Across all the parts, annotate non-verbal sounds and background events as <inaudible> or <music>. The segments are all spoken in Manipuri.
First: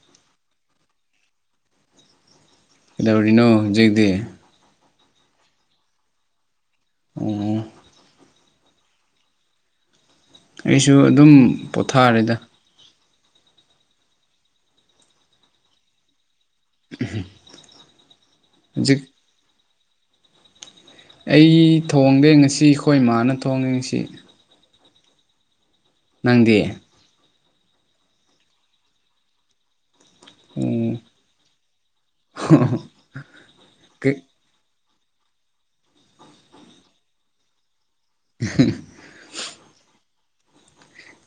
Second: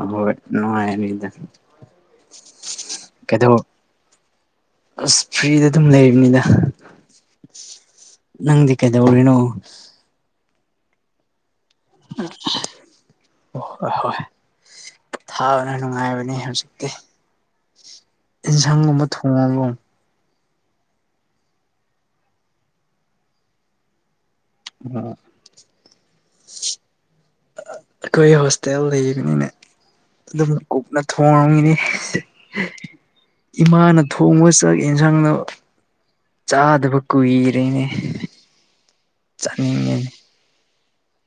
ꯑꯍꯣꯏ ꯅꯨꯡꯉꯥꯏꯔꯤꯗ ꯀꯩꯗꯧꯔꯤꯅꯣ ꯍꯧꯖꯤꯛꯇꯤ ꯑꯁ ꯐ꯭ꯔꯤꯗ ꯑꯗꯨꯝ ꯂꯩꯕꯅꯤꯗ ꯑꯣ ꯅꯪꯗꯤ ꯀꯩꯗꯧꯔꯤꯅꯣ ꯑꯩꯁꯨ ꯑꯗꯨꯝ ꯄꯣꯊꯥꯔꯦꯗ ꯑꯣ ꯍꯣꯏ ꯍꯣꯏ ꯄꯣꯊꯥꯕꯅ ꯅꯨꯡꯉꯥꯏꯕꯅꯤ ꯍꯧꯖꯤꯛꯇꯤ ꯍꯧꯖꯤꯛ ꯏꯟꯁꯥꯡꯒꯨꯝꯕ ꯊꯣꯡꯉꯕꯣ ꯑꯩ ꯊꯣꯡꯗꯦ ꯉꯁꯤ ꯑꯩꯈꯣꯏ ꯏꯃꯥꯅ ꯊꯣꯡꯉꯤ ꯉꯁꯤ ꯑꯥ ꯅꯪꯗꯤ ꯑꯩꯈꯣꯏ ꯍꯣꯁꯇꯦꯜ ꯂꯩꯕꯅꯤꯅꯦ ꯑꯗꯨꯝ ꯀꯨꯛꯅ ꯊꯣꯡꯉꯝꯒꯅꯤ ꯏꯃꯥꯅ ꯊꯣꯡꯕ ꯆꯥꯛ ꯑꯦꯟꯁꯥꯡꯗꯣ ꯆꯥꯗꯕ ꯀꯨꯏꯔꯦꯅꯦ ꯑꯍ <unintelligible> ꯆꯥꯅꯤꯡꯉꯦꯅꯦ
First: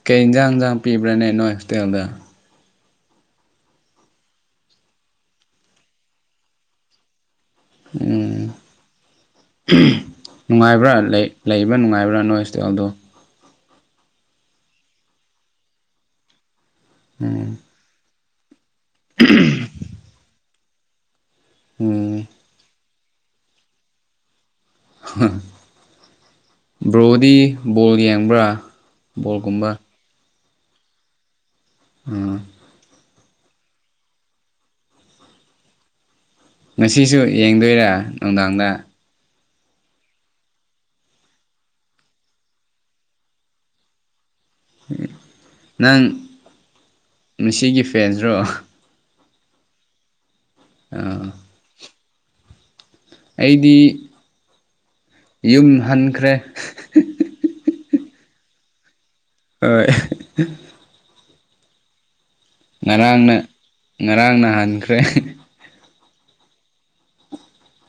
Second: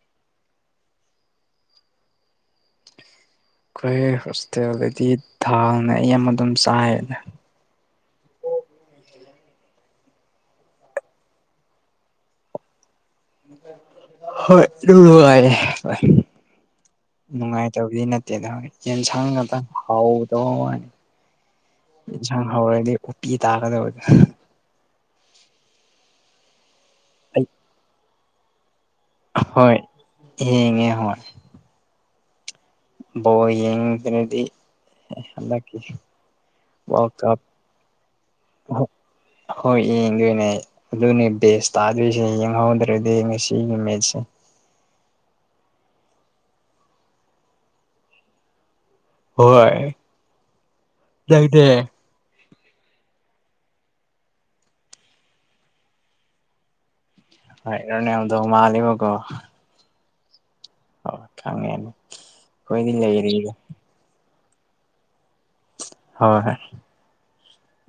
ꯀꯩ ꯏꯟꯖꯥꯡ ꯌꯦꯟꯖꯥꯡ ꯄꯤꯕ꯭ꯔꯥꯅꯦ ꯅꯣꯏ ꯍꯣꯁꯇꯦꯜꯗ ꯑꯩꯈꯣꯏ ꯍꯣꯁꯇꯦꯜꯗꯗꯤ ꯊꯥꯎꯅ ꯑꯩꯌꯥꯝꯕ ꯑꯗꯨꯝ ꯆꯥꯏ ꯎꯝ <unintelligible> ꯅꯨꯡꯉꯥꯏꯕ꯭ꯔꯥ ꯂꯩ ꯂꯩꯕ ꯅꯨꯡꯉꯥꯏꯕ꯭ꯔꯥ ꯅꯣꯏ ꯍꯣꯁꯇꯦꯜꯗꯣ ꯍꯣꯏ ꯑꯗꯨꯝ ꯅꯨꯡꯉꯥꯏꯔꯦ ꯍꯣꯏ ꯎꯝ ꯅꯨꯡꯉꯥꯏꯇꯕꯗꯤ ꯅꯠꯇꯦ ꯀꯗꯧꯅꯩ ꯌꯦꯟꯁꯥꯡ ꯉꯥꯛꯇꯪ ꯍꯥꯎꯒꯗꯕ ꯃꯥꯟꯗꯦ ꯎꯝ ꯏꯟꯁꯥꯡ ꯍꯥꯎꯔꯗꯤ ꯄꯤ ꯇꯥꯒꯗꯕ <unintelligible> <unintelligible> ꯕ꯭ꯔꯣꯗꯤ ꯑꯩ ꯕꯣꯜ ꯌꯦꯡꯕ꯭ꯔꯥ ꯕꯣꯜꯒꯨꯝꯕ ꯍꯣꯏ ꯌꯦꯡꯉꯦ ꯍꯣꯏ ꯎꯝ ꯕꯣꯜ ꯌꯦꯡꯗ꯭ꯔꯗꯤ ꯍꯟꯗꯛꯀꯤ ꯋꯥꯔꯜ ꯉꯁꯤꯁꯨ ꯀꯞ ꯌꯦꯡꯗꯣꯏꯔꯥ ꯅꯨꯡꯗꯥꯡꯗ ꯍꯣꯏ ꯌꯦꯡꯗꯣꯏꯅꯦ ꯑꯗꯨꯅꯦ ꯕꯦꯁ ꯇꯥꯗꯣꯏꯁꯦ ꯌꯦꯡꯍꯧꯗ꯭ꯔꯗꯤ ꯉꯁꯤꯒꯤ ꯃꯦꯠꯁꯦ ꯅꯪ ꯉꯁꯤꯒꯤ ꯐꯦꯟꯁꯔꯣ ꯍꯣꯏ ꯑꯥ ꯅꯪꯗꯤ ꯑꯩꯗꯤ ꯌꯨꯝ ꯍꯟꯈ꯭ꯔꯦ <unintelligible> ꯍꯣꯢ ꯔꯣꯅꯥꯜꯗꯣ ꯃꯟꯂꯦꯕꯀꯣ ꯍꯣꯏ ꯈꯪꯉꯦ ꯉꯔꯥꯡꯅ ꯉꯔꯥꯡ ꯅ ꯍꯟꯈ꯭ꯔꯦ ꯍꯣꯏ ꯍꯣꯢ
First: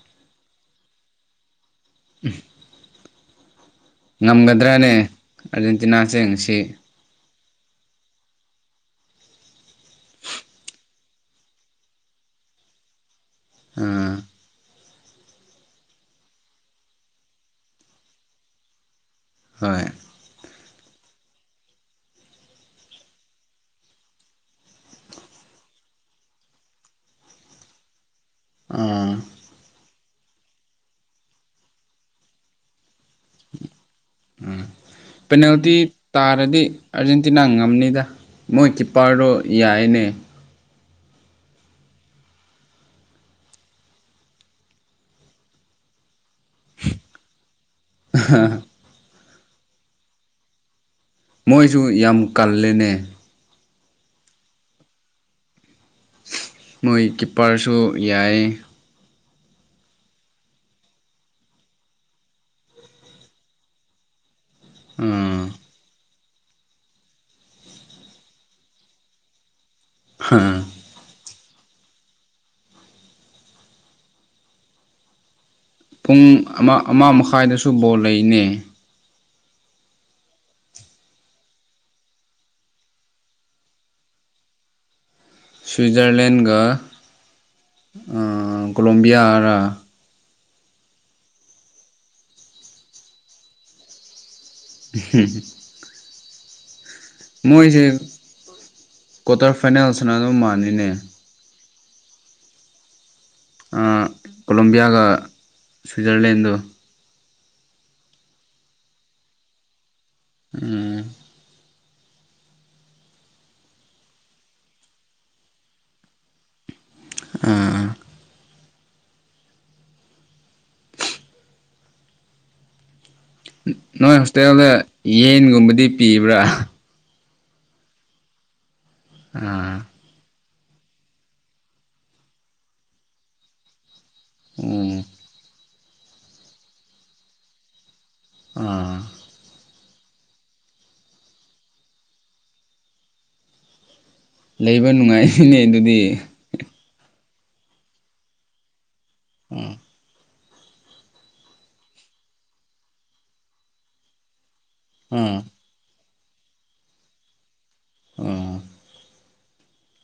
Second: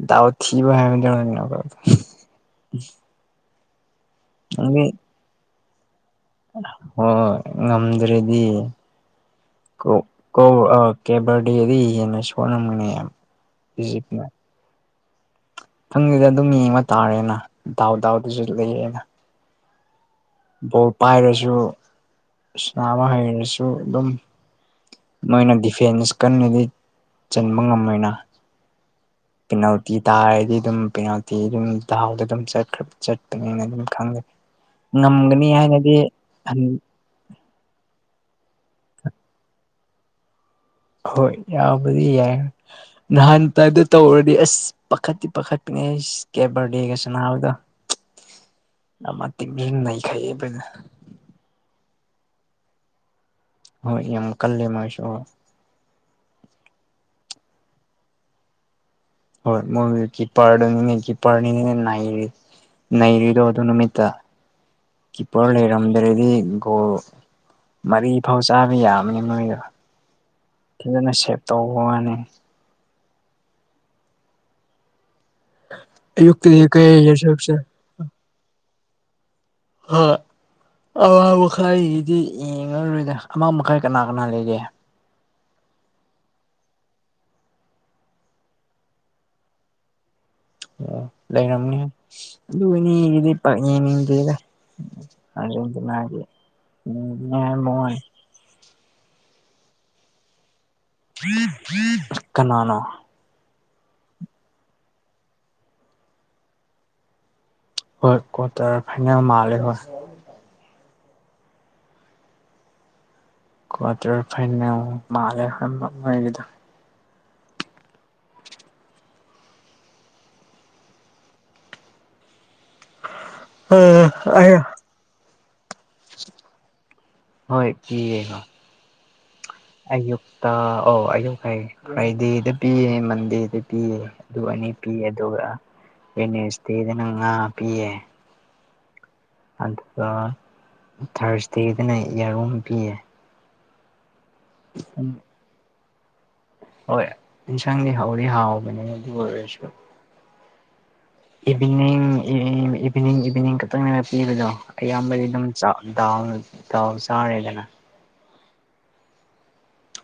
ꯗꯥꯎ ꯊꯤꯕ ꯍꯥꯏꯕꯗꯨ <unintelligible> ꯎꯝ <unintelligible> ꯅꯪꯗꯤ ꯉꯝꯒꯗ꯭ꯔꯅꯦ ꯑꯥꯔꯖꯦꯟꯇꯤꯅꯥ ꯍꯣꯏ ꯉꯝꯗ꯭ꯔꯗꯤ ꯀꯣ ꯀꯧ ꯀꯦꯕꯔꯗꯤ ꯍꯦꯟꯅ ꯁꯣꯟꯂꯝꯒꯅꯦ ꯑꯥ ꯢꯖꯤꯞꯅ ꯈꯪꯗꯦꯗ ꯑꯗꯨꯝ ꯌꯦꯡꯕ ꯇꯥꯔꯦꯅ ꯗꯥꯎ ꯗꯥꯎꯗꯨꯁꯨ ꯂꯩꯌꯦꯅ ꯍꯣꯏ ꯕꯣꯜ ꯄꯥꯏꯔꯁꯨ ꯏꯁꯅꯥ ꯑꯃ ꯍꯩꯔꯁꯨ ꯑꯗꯨꯝ ꯃꯣꯏꯅ ꯗꯤꯐꯦꯟꯁ ꯀꯟꯕꯗꯤ ꯆꯟꯕ ꯉꯝꯃꯣꯏꯅ ꯑꯣ ꯗꯥꯔꯗꯤ ꯑꯗꯨꯝ ꯄꯦꯅꯥꯜꯇꯤ ꯑꯗꯨꯝ ꯗꯥꯎꯗ ꯑꯗꯨꯝꯈ꯭ꯔ ꯆꯠꯄꯅꯦꯅ ꯑꯗꯨꯝ ꯈꯪꯒꯅꯤ ꯄꯦꯅꯥꯜꯇꯤ ꯇꯥꯔꯗꯤ ꯑꯥꯔꯖꯦꯟꯇꯤꯅꯥ ꯉꯝꯅꯤꯗ ꯃꯣꯏ ꯀꯤꯞꯄꯥꯔꯗꯣ ꯌꯥꯏꯅꯦ ꯍꯣꯏ ꯌꯥꯕꯗꯤ ꯌꯥꯏ ꯅꯍꯥꯟꯗꯥ ꯇꯥꯢꯞꯇ ꯇꯧꯔꯗꯤ ꯑꯁ ꯄꯥꯈꯠꯇꯤ ꯄꯥꯈꯠꯀꯅꯤ ꯢꯁ ꯀꯦꯕꯔꯗꯦꯒ ꯁꯅꯥꯅꯕꯗꯣ ꯁꯨꯝ ꯂꯩꯈꯩ ꯑꯕꯣꯏꯅ ꯃꯣꯏꯁꯨ ꯌꯥꯝ ꯀꯜꯂꯦꯅꯦ ꯍꯣꯏ ꯌꯝ ꯀꯜꯂꯦ ꯃꯣꯢꯁꯨ ꯃꯣꯏ ꯀꯤꯞꯄꯔꯁꯨ ꯌꯥꯏ ꯍꯣꯏ ꯃꯣꯢ ꯀꯤꯄꯔꯗꯨꯅꯤꯅꯦ ꯀꯤꯄꯔꯅꯤꯅꯦ ꯅꯩꯔꯤꯗꯣ ꯅꯩꯔꯤꯗꯣ ꯑꯗꯨ ꯅꯨꯃꯤꯠꯇ ꯀꯤꯄꯔ ꯑꯥ ꯂꯩꯔꯝꯗ꯭ꯔꯗꯤ ꯒꯣꯜ ꯃꯔꯤ ꯐꯥꯎ ꯆꯥꯕ ꯌꯥꯕꯅꯦ ꯃꯣꯢꯗꯣ ꯍꯥ ꯐꯖꯅ ꯁꯦꯞ ꯇꯧꯕ ꯋꯥꯅꯦ ꯄꯨꯡ ꯑꯌꯨꯛꯇꯗꯤ ꯑꯃ ꯀꯩ ꯑꯃ ꯁꯦꯞꯁꯦ ꯃꯈꯥꯏꯗꯁꯨ ꯕꯣꯜ ꯂꯩꯅꯦ ꯍꯣꯢ ꯑꯥꯡ ꯃꯈꯥꯏꯒꯤꯗꯤ ꯌꯦꯡꯉꯔꯣꯏꯗ ꯑꯃꯥ ꯃꯈꯥꯏ ꯀꯅꯥ ꯀꯅꯥ ꯂꯩꯒꯦ ꯁ꯭ꯋꯤꯠꯖꯔꯂꯦꯟꯒ ꯑꯥ ꯀꯣꯂꯣꯕꯤꯌꯥꯔ ꯑꯣ ꯂꯩꯔꯝꯅꯦ ꯑꯗꯨꯅꯤꯗꯤ ꯄꯥꯛ ꯌꯦꯡꯅꯤꯡꯗꯦꯗ ꯑꯔꯖꯦꯟꯇꯤꯅꯒꯤ ꯎꯝ ꯃꯣꯏ ꯃꯣꯢ ꯀꯣꯇꯥꯔ ꯐꯥꯏꯅꯥꯜ ꯁꯟꯅꯗꯧ ꯃꯥꯟꯅꯦ ꯀꯅꯥꯅꯣ ꯑꯥ ꯀꯣꯂꯣꯕꯤꯌꯥꯒ ꯁ꯭ꯋꯤꯖꯔꯂꯦꯟꯗꯣ ꯍꯣꯏ ꯀꯣꯇꯔ ꯐꯥꯏꯅꯦꯜ ꯃꯥꯜꯂꯦ ꯍꯣꯏ ꯎꯝ ꯀ꯭ꯋꯥꯔꯇꯔ ꯐꯥꯏꯅꯦꯜ ꯃꯥꯂꯦ ꯈꯟꯕ ꯃꯣꯏꯒꯤꯗꯣ ꯎꯝ ꯅꯣꯏ ꯍꯣꯁꯇꯦꯜꯗꯤ ꯌꯦꯟꯒꯨꯝꯕꯗꯤ ꯄꯤꯕ꯭ꯔꯥ ꯍꯣꯏ ꯄꯤꯌꯦ ꯑꯥ ꯑꯣ ꯑꯩꯌꯨꯛ ꯐꯩ ꯐ꯭ꯔꯥꯏꯗꯦꯗ ꯄꯤꯌꯦ ꯃꯟꯗꯦꯗ ꯄꯤꯌꯦ ꯑꯗꯨ ꯑꯅꯤ ꯄꯤꯌꯦ ꯎꯝ ꯑꯗꯨꯒ ꯋꯥꯏꯅꯁꯗꯦꯗꯅ ꯉꯥ ꯄꯤꯌꯦ ꯑꯥ ꯑꯗꯨꯒ ꯊꯥꯔꯁꯗꯦꯗꯅ ꯌꯥꯔꯨꯝ ꯄꯤꯌꯦ ꯂꯩꯕ ꯅꯨꯡꯉꯥꯏꯅꯦ ꯑꯗꯨꯗꯤ ꯍꯣꯏ ꯏꯟꯁꯥꯡꯗꯤ ꯍꯥꯎꯗꯤ ꯍꯥꯎꯕꯅꯦ ꯑꯗꯨ ꯑꯣꯏꯔꯁꯨ ꯑꯥ ꯏꯚꯤꯅꯤꯡ ꯏꯚꯤꯅꯤꯡ ꯏꯚꯤꯅꯤꯡ ꯈꯛꯇꯪꯅꯦꯅ ꯄꯤꯕꯗꯣ ꯑꯌꯥꯝꯕꯗꯤ ꯑꯥ ꯑꯗꯨꯝ ꯆꯥꯛ ꯗꯥꯜ ꯗꯥꯜ ꯆꯥꯔꯦꯗꯅ ꯑꯣ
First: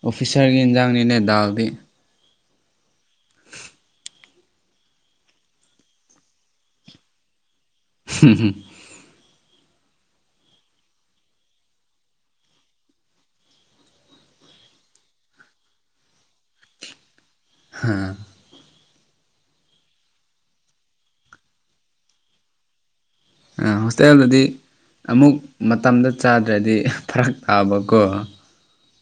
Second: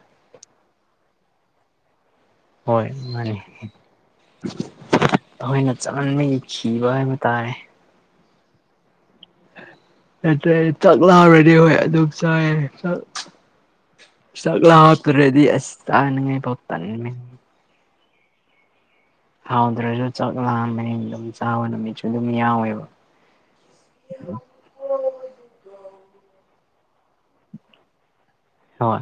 ꯑꯣꯐꯤꯁꯥꯔꯒꯤ ꯏꯟꯖꯥꯡꯅꯤꯅꯦ ꯗꯥꯜꯗꯤ ꯍꯣꯏ ꯃꯥꯅꯤ ꯑꯩꯈꯣꯏꯅ ꯆꯃꯟꯕꯒꯤ ꯈꯤꯕ ꯍꯥꯏꯕ ꯇꯥꯔꯦ <unintelligible> ꯅꯠꯇ꯭ꯔꯦ ꯑꯩꯆꯥꯛ ꯂꯥꯝꯔꯦꯅꯦ ꯍꯣꯏ ꯑꯗꯨꯝ ꯆꯥꯏ ꯆꯥꯛ ꯂꯥꯃꯛꯇ꯭ꯔꯗꯤ ꯑꯁ <inaudible> <unintelligible> ꯍꯥꯎꯗ꯭ꯔꯁꯨ ꯆꯥꯛ ꯂꯥꯝꯕꯅꯤ ꯑꯗꯨꯝ ꯆꯥꯕ ꯅꯨꯃꯤꯠꯁꯨ ꯑꯗꯨꯝ ꯌꯥꯎꯋꯦꯕ ꯑ ꯍꯣꯁꯇꯦꯜꯗꯗꯤ ꯑꯃꯨꯛ ꯃꯠ ꯇꯝꯗ ꯆꯥꯗ꯭ꯔꯗꯤ ꯐ꯭ꯔꯛ ꯇꯥꯕꯀꯣ ꯍꯣꯏ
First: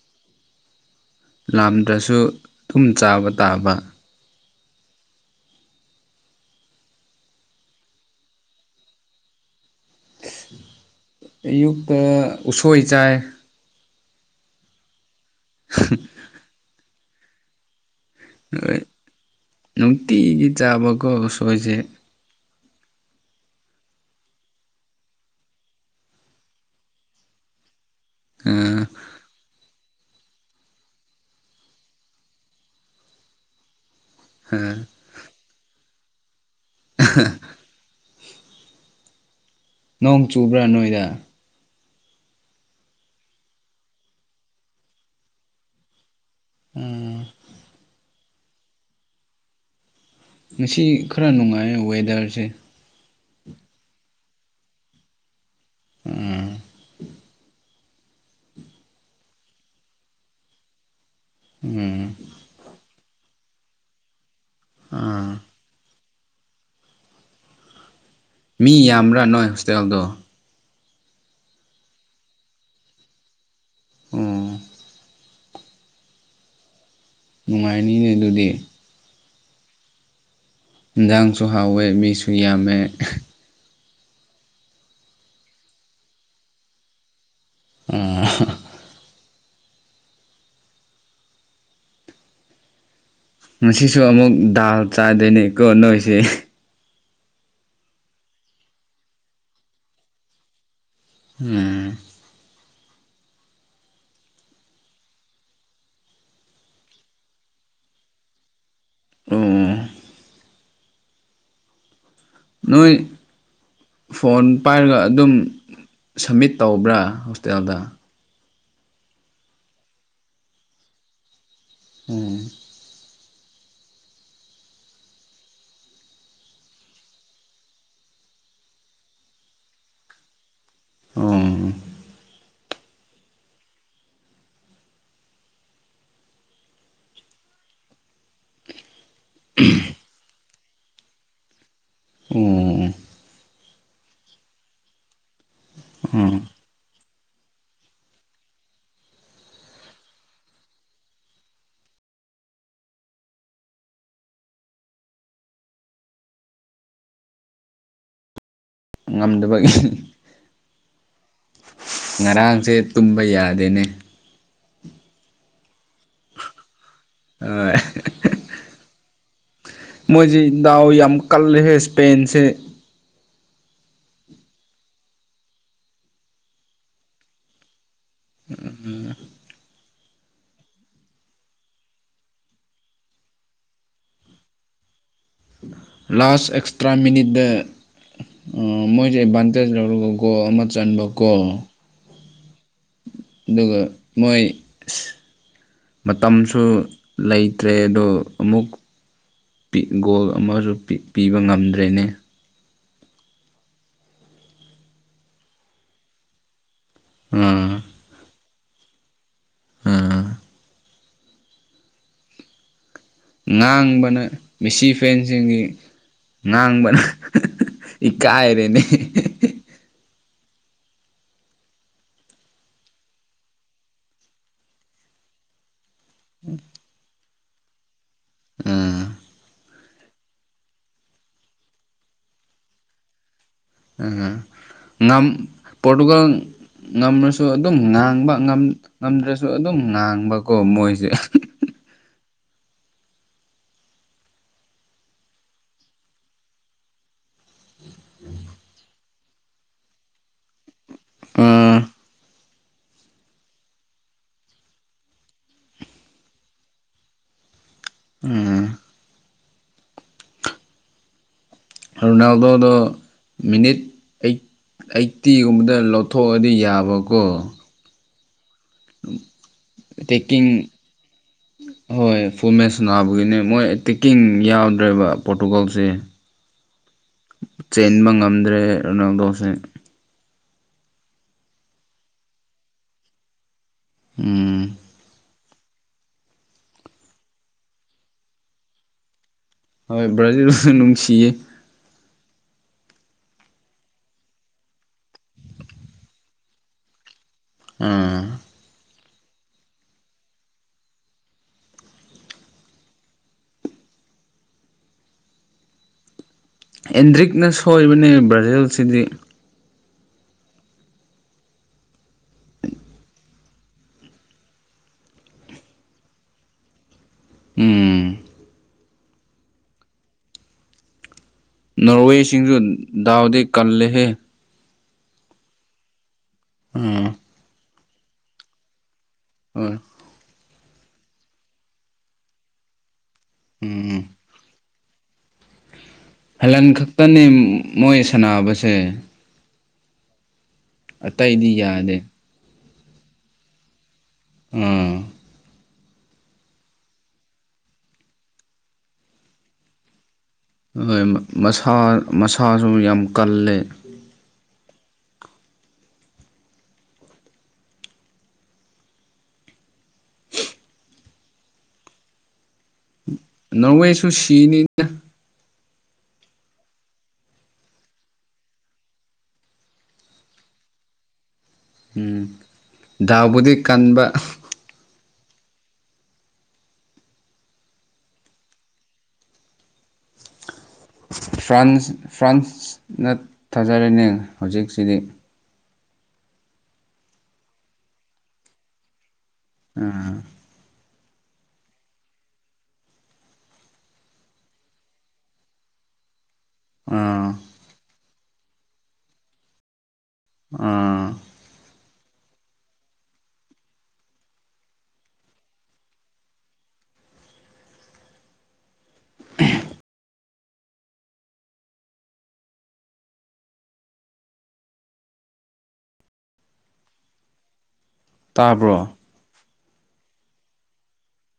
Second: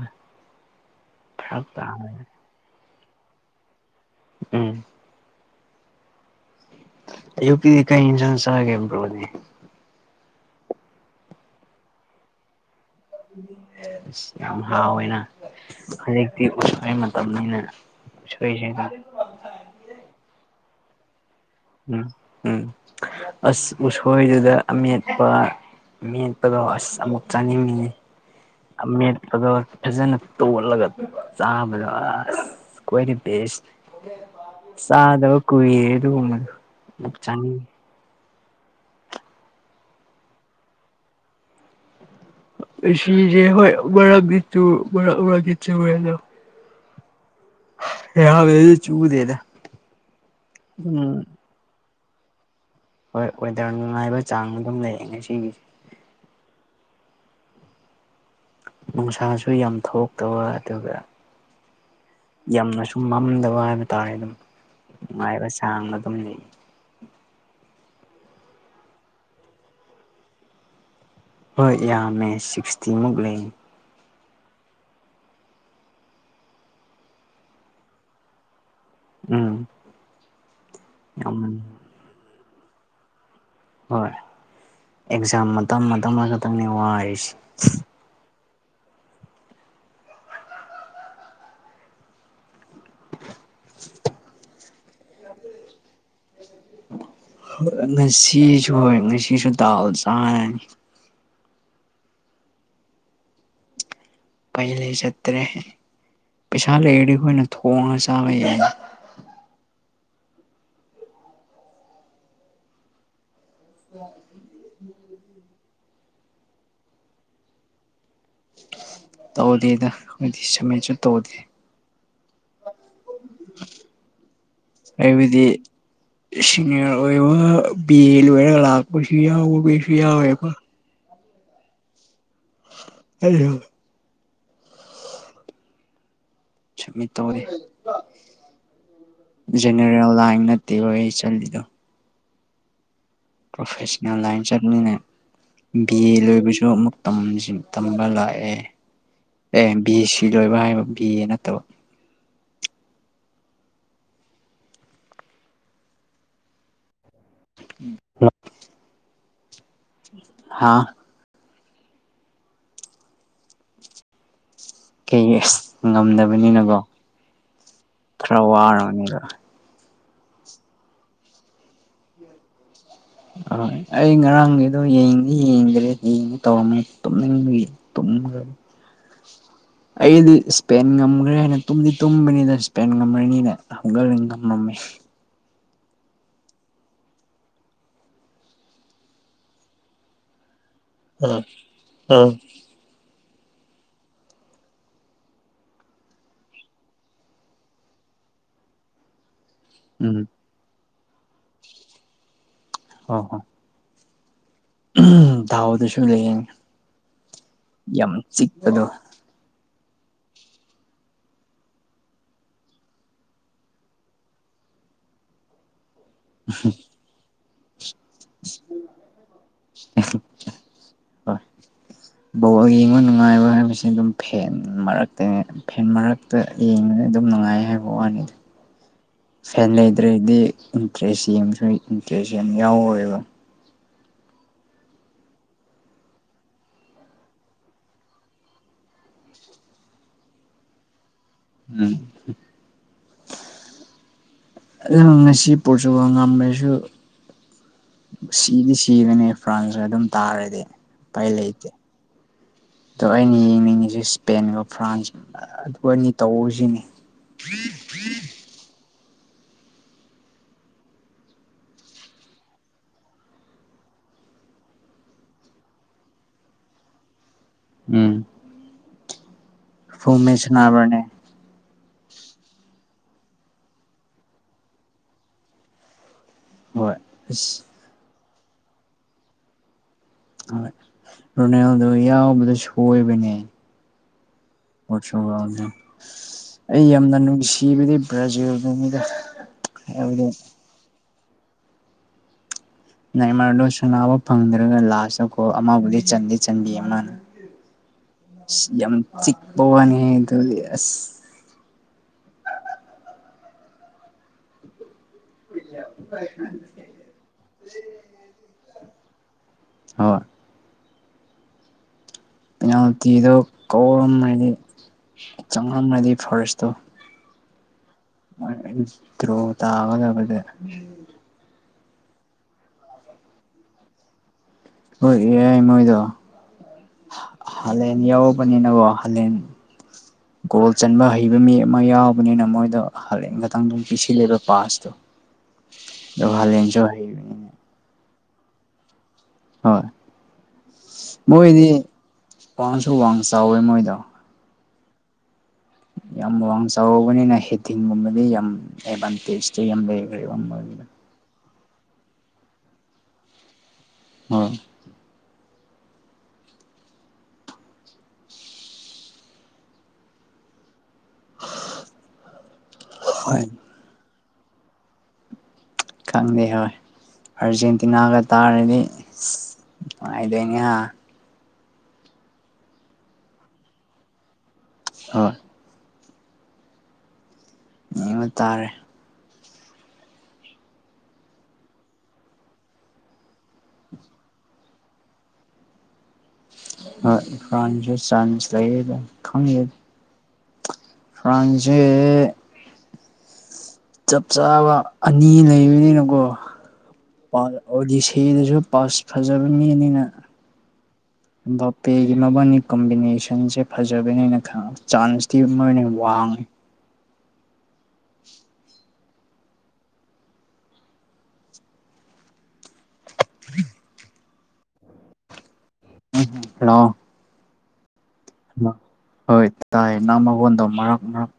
ꯐꯔꯛ ꯂꯥꯝꯗ꯭ꯔꯁꯨ ꯇꯥꯕꯅꯦ ꯑꯗꯨꯨꯝ ꯆꯥꯕ ꯇꯥꯕ ꯎꯝ ꯑꯌꯨꯛꯀꯤꯗꯤ ꯀꯩ ꯏꯟꯁꯥꯡ ꯆꯥꯒꯦ ꯕ꯭ꯔꯣꯗꯤ ꯑꯌꯨꯛ ꯇ ꯎꯁꯣꯏ ꯆꯥꯏ ꯑꯁ ꯌꯥꯝ ꯍꯥꯎꯋꯦꯅ ꯍꯧꯖꯤꯛꯇꯤ ꯎꯁꯣꯏ ꯃꯇꯝꯅꯤꯅ ꯍꯣꯏ ꯎꯁꯣꯏꯁꯤꯒ ꯅꯨꯡꯇꯤꯒꯤ ꯆꯥꯕꯀꯣ ꯎꯁꯣꯏꯁꯦ ꯎꯝ ꯎꯝ ꯑꯁ ꯎꯁꯣꯏꯗꯨꯗ ꯑꯃꯦꯠꯄ ꯃꯦꯠꯄꯗꯣ ꯑꯁ ꯑꯃꯨꯛ ꯆꯥꯅꯤꯡꯉꯤ ꯑꯥ ꯑꯃꯦꯠꯄꯗꯣ ꯐꯖꯅ ꯇꯣꯠꯂꯒ ꯆꯥꯕꯗꯣ ꯑꯁ ꯈ꯭ꯋꯥꯏꯗꯩ ꯕꯦꯁ ꯍꯥ ꯆꯗꯕ ꯀꯨꯏꯔꯦ ꯑꯗꯨꯒꯨꯝꯕꯗꯣ ꯅꯣꯡ ꯆꯨꯕ꯭ꯔꯥ ꯅꯣꯏꯗ <inaudible> ꯍꯣꯢ ꯃꯔꯛꯗꯤ ꯆꯨ ꯃꯔꯛ ꯑꯃꯗꯤ ꯆꯨꯔꯦ ꯗꯛ ꯎꯝ <unintelligible> ꯆꯨꯗꯦꯗ ꯉꯁꯤ ꯑꯗꯨꯝ ꯈꯔ ꯅꯨꯡꯉꯥꯏ ꯋꯦꯗꯔꯁꯦ ꯍꯣꯏ ꯋꯦꯗꯔ ꯅꯨꯡꯉꯥꯏꯕ ꯆꯥꯡ ꯑꯗꯨꯝ ꯂꯩꯌꯦ ꯉꯁꯤꯒꯤ ꯎꯝ ꯅꯨꯡꯁꯥꯁꯨ ꯌꯥꯝ ꯊꯣꯛꯇꯕ ꯑꯗꯨꯒ ꯎꯝ ꯌꯥꯝꯅꯁꯨ ꯃꯝꯗꯕ ꯍꯥꯏꯕ ꯇꯥꯔꯦ ꯑꯗꯨꯝ ꯑꯥ ꯅꯨꯡꯉꯥꯏꯕ ꯆꯥꯡꯅ ꯑꯗꯨꯝ ꯂꯩ ꯃꯤ ꯌꯥꯝꯕ꯭ꯔꯥ ꯅꯣꯏ ꯍꯣꯁꯇꯦꯜꯗꯣ ꯍꯣꯏ ꯌꯥꯝꯃꯦ ꯁꯤꯛꯁꯇꯤꯃꯨꯛ ꯂꯩ ꯎꯝ ꯅꯨꯡꯉꯥꯏꯅꯤꯅꯦ ꯑꯗꯨꯗꯤ ꯎꯝ ꯌꯥꯝ ꯏꯟꯖꯥꯡꯁꯨ ꯍꯥꯎꯋꯦ ꯃꯤꯁꯨ ꯌꯥꯝꯃꯦ ꯍꯣꯏ ꯑꯦꯛꯖꯥꯝ ꯃꯇꯝ ꯃꯇꯝ ꯑꯃꯈꯛꯇꯪꯅꯤ ꯋꯥꯔꯤꯁꯤ ꯎꯝ ꯉꯁꯤꯁꯨ ꯑꯃꯨꯛ ꯗꯥꯜ ꯆꯥꯗꯣꯏꯅꯦꯀꯣ ꯅꯣꯏꯁꯦ ꯉꯁꯤꯁꯨ ꯍꯣꯏ ꯉꯁꯤꯁꯨ ꯗꯥꯜ ꯆꯥꯔꯅꯤ ꯎꯝ ꯄꯩꯂꯩ ꯆꯠꯇ꯭ꯔꯦ ꯄꯩꯁꯥ ꯂꯩꯔꯗꯤ ꯑꯩꯈꯣꯏꯅ ꯊꯣꯡꯉꯒ ꯆꯥꯕ ꯌꯥꯢ <unintelligible> ꯅꯣꯏ ꯐꯣꯟ ꯄꯥꯏꯔꯒ ꯑꯗꯨꯝ ꯁꯝꯃꯤꯠ ꯇꯧꯕ꯭ꯔꯥ ꯍꯣꯁꯇꯦꯜꯗ ꯇꯧꯗꯦꯗ ꯑꯩꯗꯤ ꯁꯝꯃꯤꯠꯁꯨ ꯇꯧꯗꯦ ꯎꯝ ꯑꯩꯕꯗꯤ ꯁꯤꯅꯤꯌꯔ ꯑꯣꯏꯕ ꯕꯤ ꯑꯦ ꯂꯣꯏꯔꯒ ꯂꯥꯛꯄꯁꯨ ꯌꯥꯎꯁꯨ ꯌꯥꯎꯋꯦꯕ ꯎꯝ <unintelligible> ꯁꯨꯝꯃꯤꯠ ꯇꯧꯗꯦ ꯖꯦꯅꯔꯦꯜ ꯂꯥꯟ ꯅꯠ ꯅꯠꯇꯦꯕ ꯑꯩ ꯆꯜꯂꯤꯗꯣ ꯑꯣ ꯑꯣ ꯄ꯭ꯔꯣꯐꯦꯁꯟꯅꯦꯜ ꯂꯥꯏꯟ ꯆꯠꯃꯤꯅꯩ ꯕꯤ ꯑꯦ ꯑꯣ ꯂꯣꯏꯕꯁꯨ ꯑꯃꯨꯛ ꯇꯝꯕ ꯂꯥꯛꯑꯦ ꯕꯤ ꯑꯦ ꯁꯤ ꯂꯣꯏꯕ ꯍꯥꯏꯕ ꯕꯤ ꯑꯦ ꯅꯠꯇꯕ <unintelligible> ꯉꯝꯗꯕꯒꯤ ꯍꯥ ꯉꯔꯥꯡꯁꯦ ꯇꯨꯝꯕ ꯌꯥꯗꯦꯅꯦ ꯀꯩꯒꯤ ꯉꯝꯗꯕꯅꯤꯅꯀꯣ ꯈꯔ ꯋꯥꯔꯕꯅꯦꯕ ꯃꯣꯏꯁꯤ ꯗꯥꯎ ꯌꯥꯝ ꯀꯜꯂꯦꯍꯦ ꯏꯁꯄꯦꯟꯁꯦ ꯍꯣꯏ ꯑꯩ ꯉꯔꯥꯡꯒꯤꯗꯣ ꯌꯦꯡꯗꯤ ꯌꯦꯡꯗ꯭ꯔꯤ ꯌꯦꯡꯒꯦ ꯇꯧꯔꯝꯃꯤ ꯇꯨꯝꯅꯤꯡꯕꯒꯤ ꯇꯨꯝꯃꯒ ꯑꯩꯗꯤ ꯏꯁꯄꯦꯟ ꯉꯝꯈ꯭ꯔꯦ ꯍꯥꯏꯅ ꯇꯨꯝꯗꯤ ꯇꯨꯝꯕꯅꯤꯅ ꯏꯁꯄꯦꯟ ꯉꯝ꯭ꯔꯅꯤꯅ ꯍꯧꯒꯠꯂꯗꯤ ꯉꯝꯃꯝꯃꯦ ꯂꯥꯁ ꯑꯦꯛꯁꯇ꯭ꯔꯥ ꯃꯤꯅꯤꯠꯗ ꯑ ꯃꯣꯏꯖꯦ ꯑꯦꯗꯚꯥꯟꯇꯦꯖ ꯂꯧꯔꯒ ꯒꯣꯜ ꯑꯃ ꯆꯟꯕ ꯀꯣ ꯑ ꯑꯗꯨꯒ ꯃꯣꯏ ꯑꯁ ꯃꯇꯝꯁꯨ ꯂꯩꯇ꯭ꯔꯦ ꯑꯗꯣ ꯑꯃꯨꯛ ꯄꯤ ꯎꯝ ꯒꯣꯜ ꯑꯃꯁꯨ ꯄꯤ ꯄꯤꯕ ꯉꯝꯗ꯭ꯔꯦꯅꯦ ꯍꯣꯢ ꯍꯣꯏ ꯗꯥꯎꯗꯁꯨ ꯂꯩꯌꯦꯅꯦ ꯎꯝ ꯆꯤꯛꯄꯗꯣ ꯎꯝ ꯉꯥꯡꯕꯅ ꯃꯦꯁꯤ ꯐꯦꯟꯁꯤꯡꯒꯤ ꯉꯥꯡꯕꯅ ꯏꯀꯥꯏꯔꯦꯅꯦ ꯍꯣꯏ ꯕꯣꯜ ꯌꯦꯡꯕ ꯅꯨꯡꯉꯥꯏꯕ ꯍꯥꯏꯕꯁꯤ ꯑꯗꯨꯝ ꯐꯦꯟ ꯃꯔꯛꯇꯩꯅꯦ ꯐꯦꯟ ꯃꯔꯛꯇ ꯌꯦꯡꯕꯅ ꯑꯗꯨꯝ ꯅꯨꯡꯉꯥꯏꯌꯦ ꯍꯥꯏꯕ ꯋꯥꯅꯤ ꯑꯥ ꯐꯦꯟ ꯂꯩꯗ꯭ꯔꯗꯤ ꯏꯟꯇꯔꯦꯁ ꯌꯦꯡꯁꯨ ꯏꯟꯇꯔꯦꯁ ꯌꯥꯝ ꯌꯥꯎꯔꯣꯢꯕ ꯎꯃ ꯉꯝ ꯄꯣꯔꯇꯨꯒꯜ ꯉꯝꯔꯁꯨ ꯑꯗꯨꯝ ꯉꯥꯡꯕ ꯉꯝꯗ꯭ꯔꯁꯨ ꯑꯗꯨꯝ ꯉꯥꯡꯕꯀꯣ ꯃꯣꯏꯁꯦ ꯎꯝ ꯑꯗꯨ ꯉꯁꯤ ꯄꯣꯔꯆꯨꯒꯜ ꯉꯝꯃꯁꯨ ꯃꯦꯁꯤꯗꯤ ꯁꯤꯔꯅꯦꯕ ꯐ꯭ꯔꯥꯟꯁꯅ ꯑꯗꯨꯝ ꯇꯥꯔꯗꯤ ꯎꯄꯥꯏ ꯂꯩꯇꯦ ꯎꯝ ꯑꯗꯣ ꯑꯩꯅ ꯌꯦꯡꯅꯤꯡꯉꯤꯁꯤ ꯁ꯭ꯄꯦꯟꯒ ꯐ꯭ꯔꯥꯟꯁ ꯑ ꯑꯗꯨ ꯑꯅꯤ ꯇꯧꯕꯁꯤꯅꯤ ꯎꯝ ꯔꯣꯅꯥꯜꯗꯣꯗꯣ ꯃꯤꯅꯤꯠ ꯑꯩꯟ ꯑꯩꯇꯤꯒꯨꯝꯕꯗ ꯂꯧꯊꯣꯛꯑꯒꯗꯤ ꯌꯥꯕꯀꯣ ꯎꯝ <unintelligible> ꯐꯣꯃꯦ ꯇꯦꯛꯀꯤꯡ ꯁꯅꯥꯕ꯭ꯔꯅꯦ ꯍꯣꯏ ꯐꯣꯃꯦꯁ ꯁꯅꯥꯕꯒꯤꯅꯦ ꯃꯣꯏ ꯇꯦꯛꯀꯤꯡ ꯌꯥꯎꯗ꯭ꯔꯦꯕ ꯄꯣꯔꯇꯨꯒꯜꯁꯦ ꯍꯣꯏ ꯑꯁ ꯆꯦꯟꯕ ꯉꯝꯗ꯭ꯔꯦ ꯔꯣꯅꯥꯜꯗꯣꯁꯦ ꯍꯣꯏ ꯔꯣꯅꯥꯜꯗꯣ ꯌꯥꯎꯕꯗ ꯁꯣꯏꯕꯅꯦ ꯎꯝ ꯑꯩ ꯌꯥꯝꯅ ꯅꯨꯡꯁꯤꯕꯗꯤ ꯕ꯭ꯔꯥꯖꯤꯜꯗꯨꯅꯤꯗ ꯍꯣꯏ ꯍꯥꯏꯕꯗꯤ ꯕ꯭ꯔꯥꯖꯤꯜꯁꯨ ꯅꯨꯡꯁꯤꯌꯦ ꯅꯦꯃꯥꯔꯗꯣ ꯁꯅꯥꯕ ꯐꯪꯗ꯭ꯔꯒ ꯂꯥꯁꯇꯀꯣ ꯑꯃꯕꯨꯗꯤ ꯆꯟꯗꯤ ꯆꯟꯕꯤ ꯃꯥꯅ ꯑꯥ ꯌꯥꯝ ꯆꯤꯛꯄꯋꯥꯅꯤ ꯑꯗꯨꯗꯤ ꯑꯁ <inaudible> ꯑꯦꯟꯗ꯭ꯔꯤꯛꯅ ꯁꯣꯏꯕꯅꯦ ꯕ꯭ꯔꯥꯖꯤꯜꯁꯤꯗꯤ ꯍꯣꯏ ꯄꯦꯅꯥꯜꯇꯤꯗꯣ ꯀꯥꯎꯔꯝꯃꯗꯤ ꯆꯪꯉꯝꯃꯗꯤ ꯐꯥꯔꯁꯇꯣ ꯎꯝ <unintelligible> ꯅꯣꯔꯋꯦꯁꯤꯡꯁꯨ ꯗꯥꯎꯗꯤ ꯀꯜꯂꯦꯍꯦ ꯍꯣꯏ ꯑꯦ ꯃꯣꯏꯗꯣ ꯎꯝ ꯍꯥꯂꯦꯟ ꯌꯥꯎꯕꯅꯤꯅꯀꯣ ꯍꯥꯂꯦꯟ ꯍꯣꯏ ꯒꯣꯜ ꯆꯟꯕ ꯍꯩꯕ ꯃꯤ ꯑꯃ ꯌꯥꯎꯕꯅꯤꯅ ꯃꯣꯏꯗꯣ ꯍꯂꯦꯟ ꯈꯛꯇꯪ ꯑꯗꯨꯝ ꯎꯝ ꯄꯤꯁꯤꯜꯂꯦꯕ ꯄꯥꯁ ꯥꯆꯧ ꯍꯂꯦꯟ ꯈꯛꯇꯅꯤ ꯃꯣꯏ ꯁꯥꯟꯅꯕꯁꯦ ꯍꯣꯏ ꯑꯇꯩꯗꯤ ꯃꯣꯏꯗꯤ ꯌꯥꯗꯦ ꯋꯥꯡꯁꯨ ꯋꯥꯡ ꯆꯥꯎꯋꯦ ꯃꯣꯏꯗꯣ ꯎꯝ ꯌꯥꯝ ꯋꯥꯡ ꯆꯥꯎꯕꯅꯤꯅ ꯍꯦꯇꯤꯡꯒꯨꯝꯕꯗꯤ ꯌꯥꯝ ꯑꯦꯗꯚꯥꯟꯇꯦꯖꯇꯤ ꯌꯥꯝ ꯂꯩ ꯍꯣꯏ ꯃꯁꯥ ꯃꯁꯥꯁꯨ ꯌꯥꯝ ꯀꯜꯂꯦ ꯑꯥ ꯍꯥ ꯍꯥ ꯅꯣꯔꯋꯦꯁꯨ ꯁꯤꯅꯤꯗ ꯈꯪꯗꯦ ꯍꯣꯏ ꯑꯥꯔꯖꯦꯟꯇꯤꯅꯥꯒ ꯇꯥꯔꯗꯤ ꯅꯨꯉꯥꯏꯗꯣꯏꯅꯦ ꯍꯥ ꯎꯝ ꯗꯥꯎꯕꯨꯗꯤ ꯀꯟꯕ ꯍꯣꯏ ꯌꯦꯡꯕ ꯇꯥꯔꯦ ꯐ꯭ꯔꯥꯟꯁ ꯐ꯭ꯔꯥꯟꯁꯅ ꯊꯥꯖꯔꯤꯅꯦ ꯍꯧꯖꯤꯛꯁꯤꯗꯤ ꯍꯣꯏ ꯐ꯭ꯔꯥꯟꯁꯁꯨ ꯆꯥꯟꯁ ꯂꯩꯌꯦ ꯑꯗꯨꯝ ꯎꯝ ꯐ꯭ꯔꯥꯟꯁꯖꯦ ꯆꯞ ꯆꯥꯕ ꯑꯅꯤ ꯂꯩꯕꯅꯤꯅꯀꯣ ꯑꯥ ꯄꯥ ꯑꯣꯗꯤꯁ ꯏꯗꯨꯁꯨ ꯄꯥꯁ ꯐꯖꯕ ꯃꯤꯅꯤꯅ ꯎꯝ ꯄꯦꯒꯤ ꯃꯕꯟꯅꯤꯒꯤ ꯀꯣꯝꯕꯤꯅꯦꯁꯟꯁꯦ ꯐꯖꯕꯅꯦꯅ ꯈꯪꯉꯦ ꯆꯥꯟꯁꯇꯤ ꯃꯣꯏꯅ ꯋꯥꯡꯉꯦ <inaudible> <inaudible> ꯍ꯭ꯂꯣ ꯇꯥꯕ꯭ꯔꯣ ꯍꯣꯏ ꯇꯥꯏ ꯅꯪ ꯃꯈꯣꯟꯗꯣ ꯃꯔꯛ ꯃꯔꯛ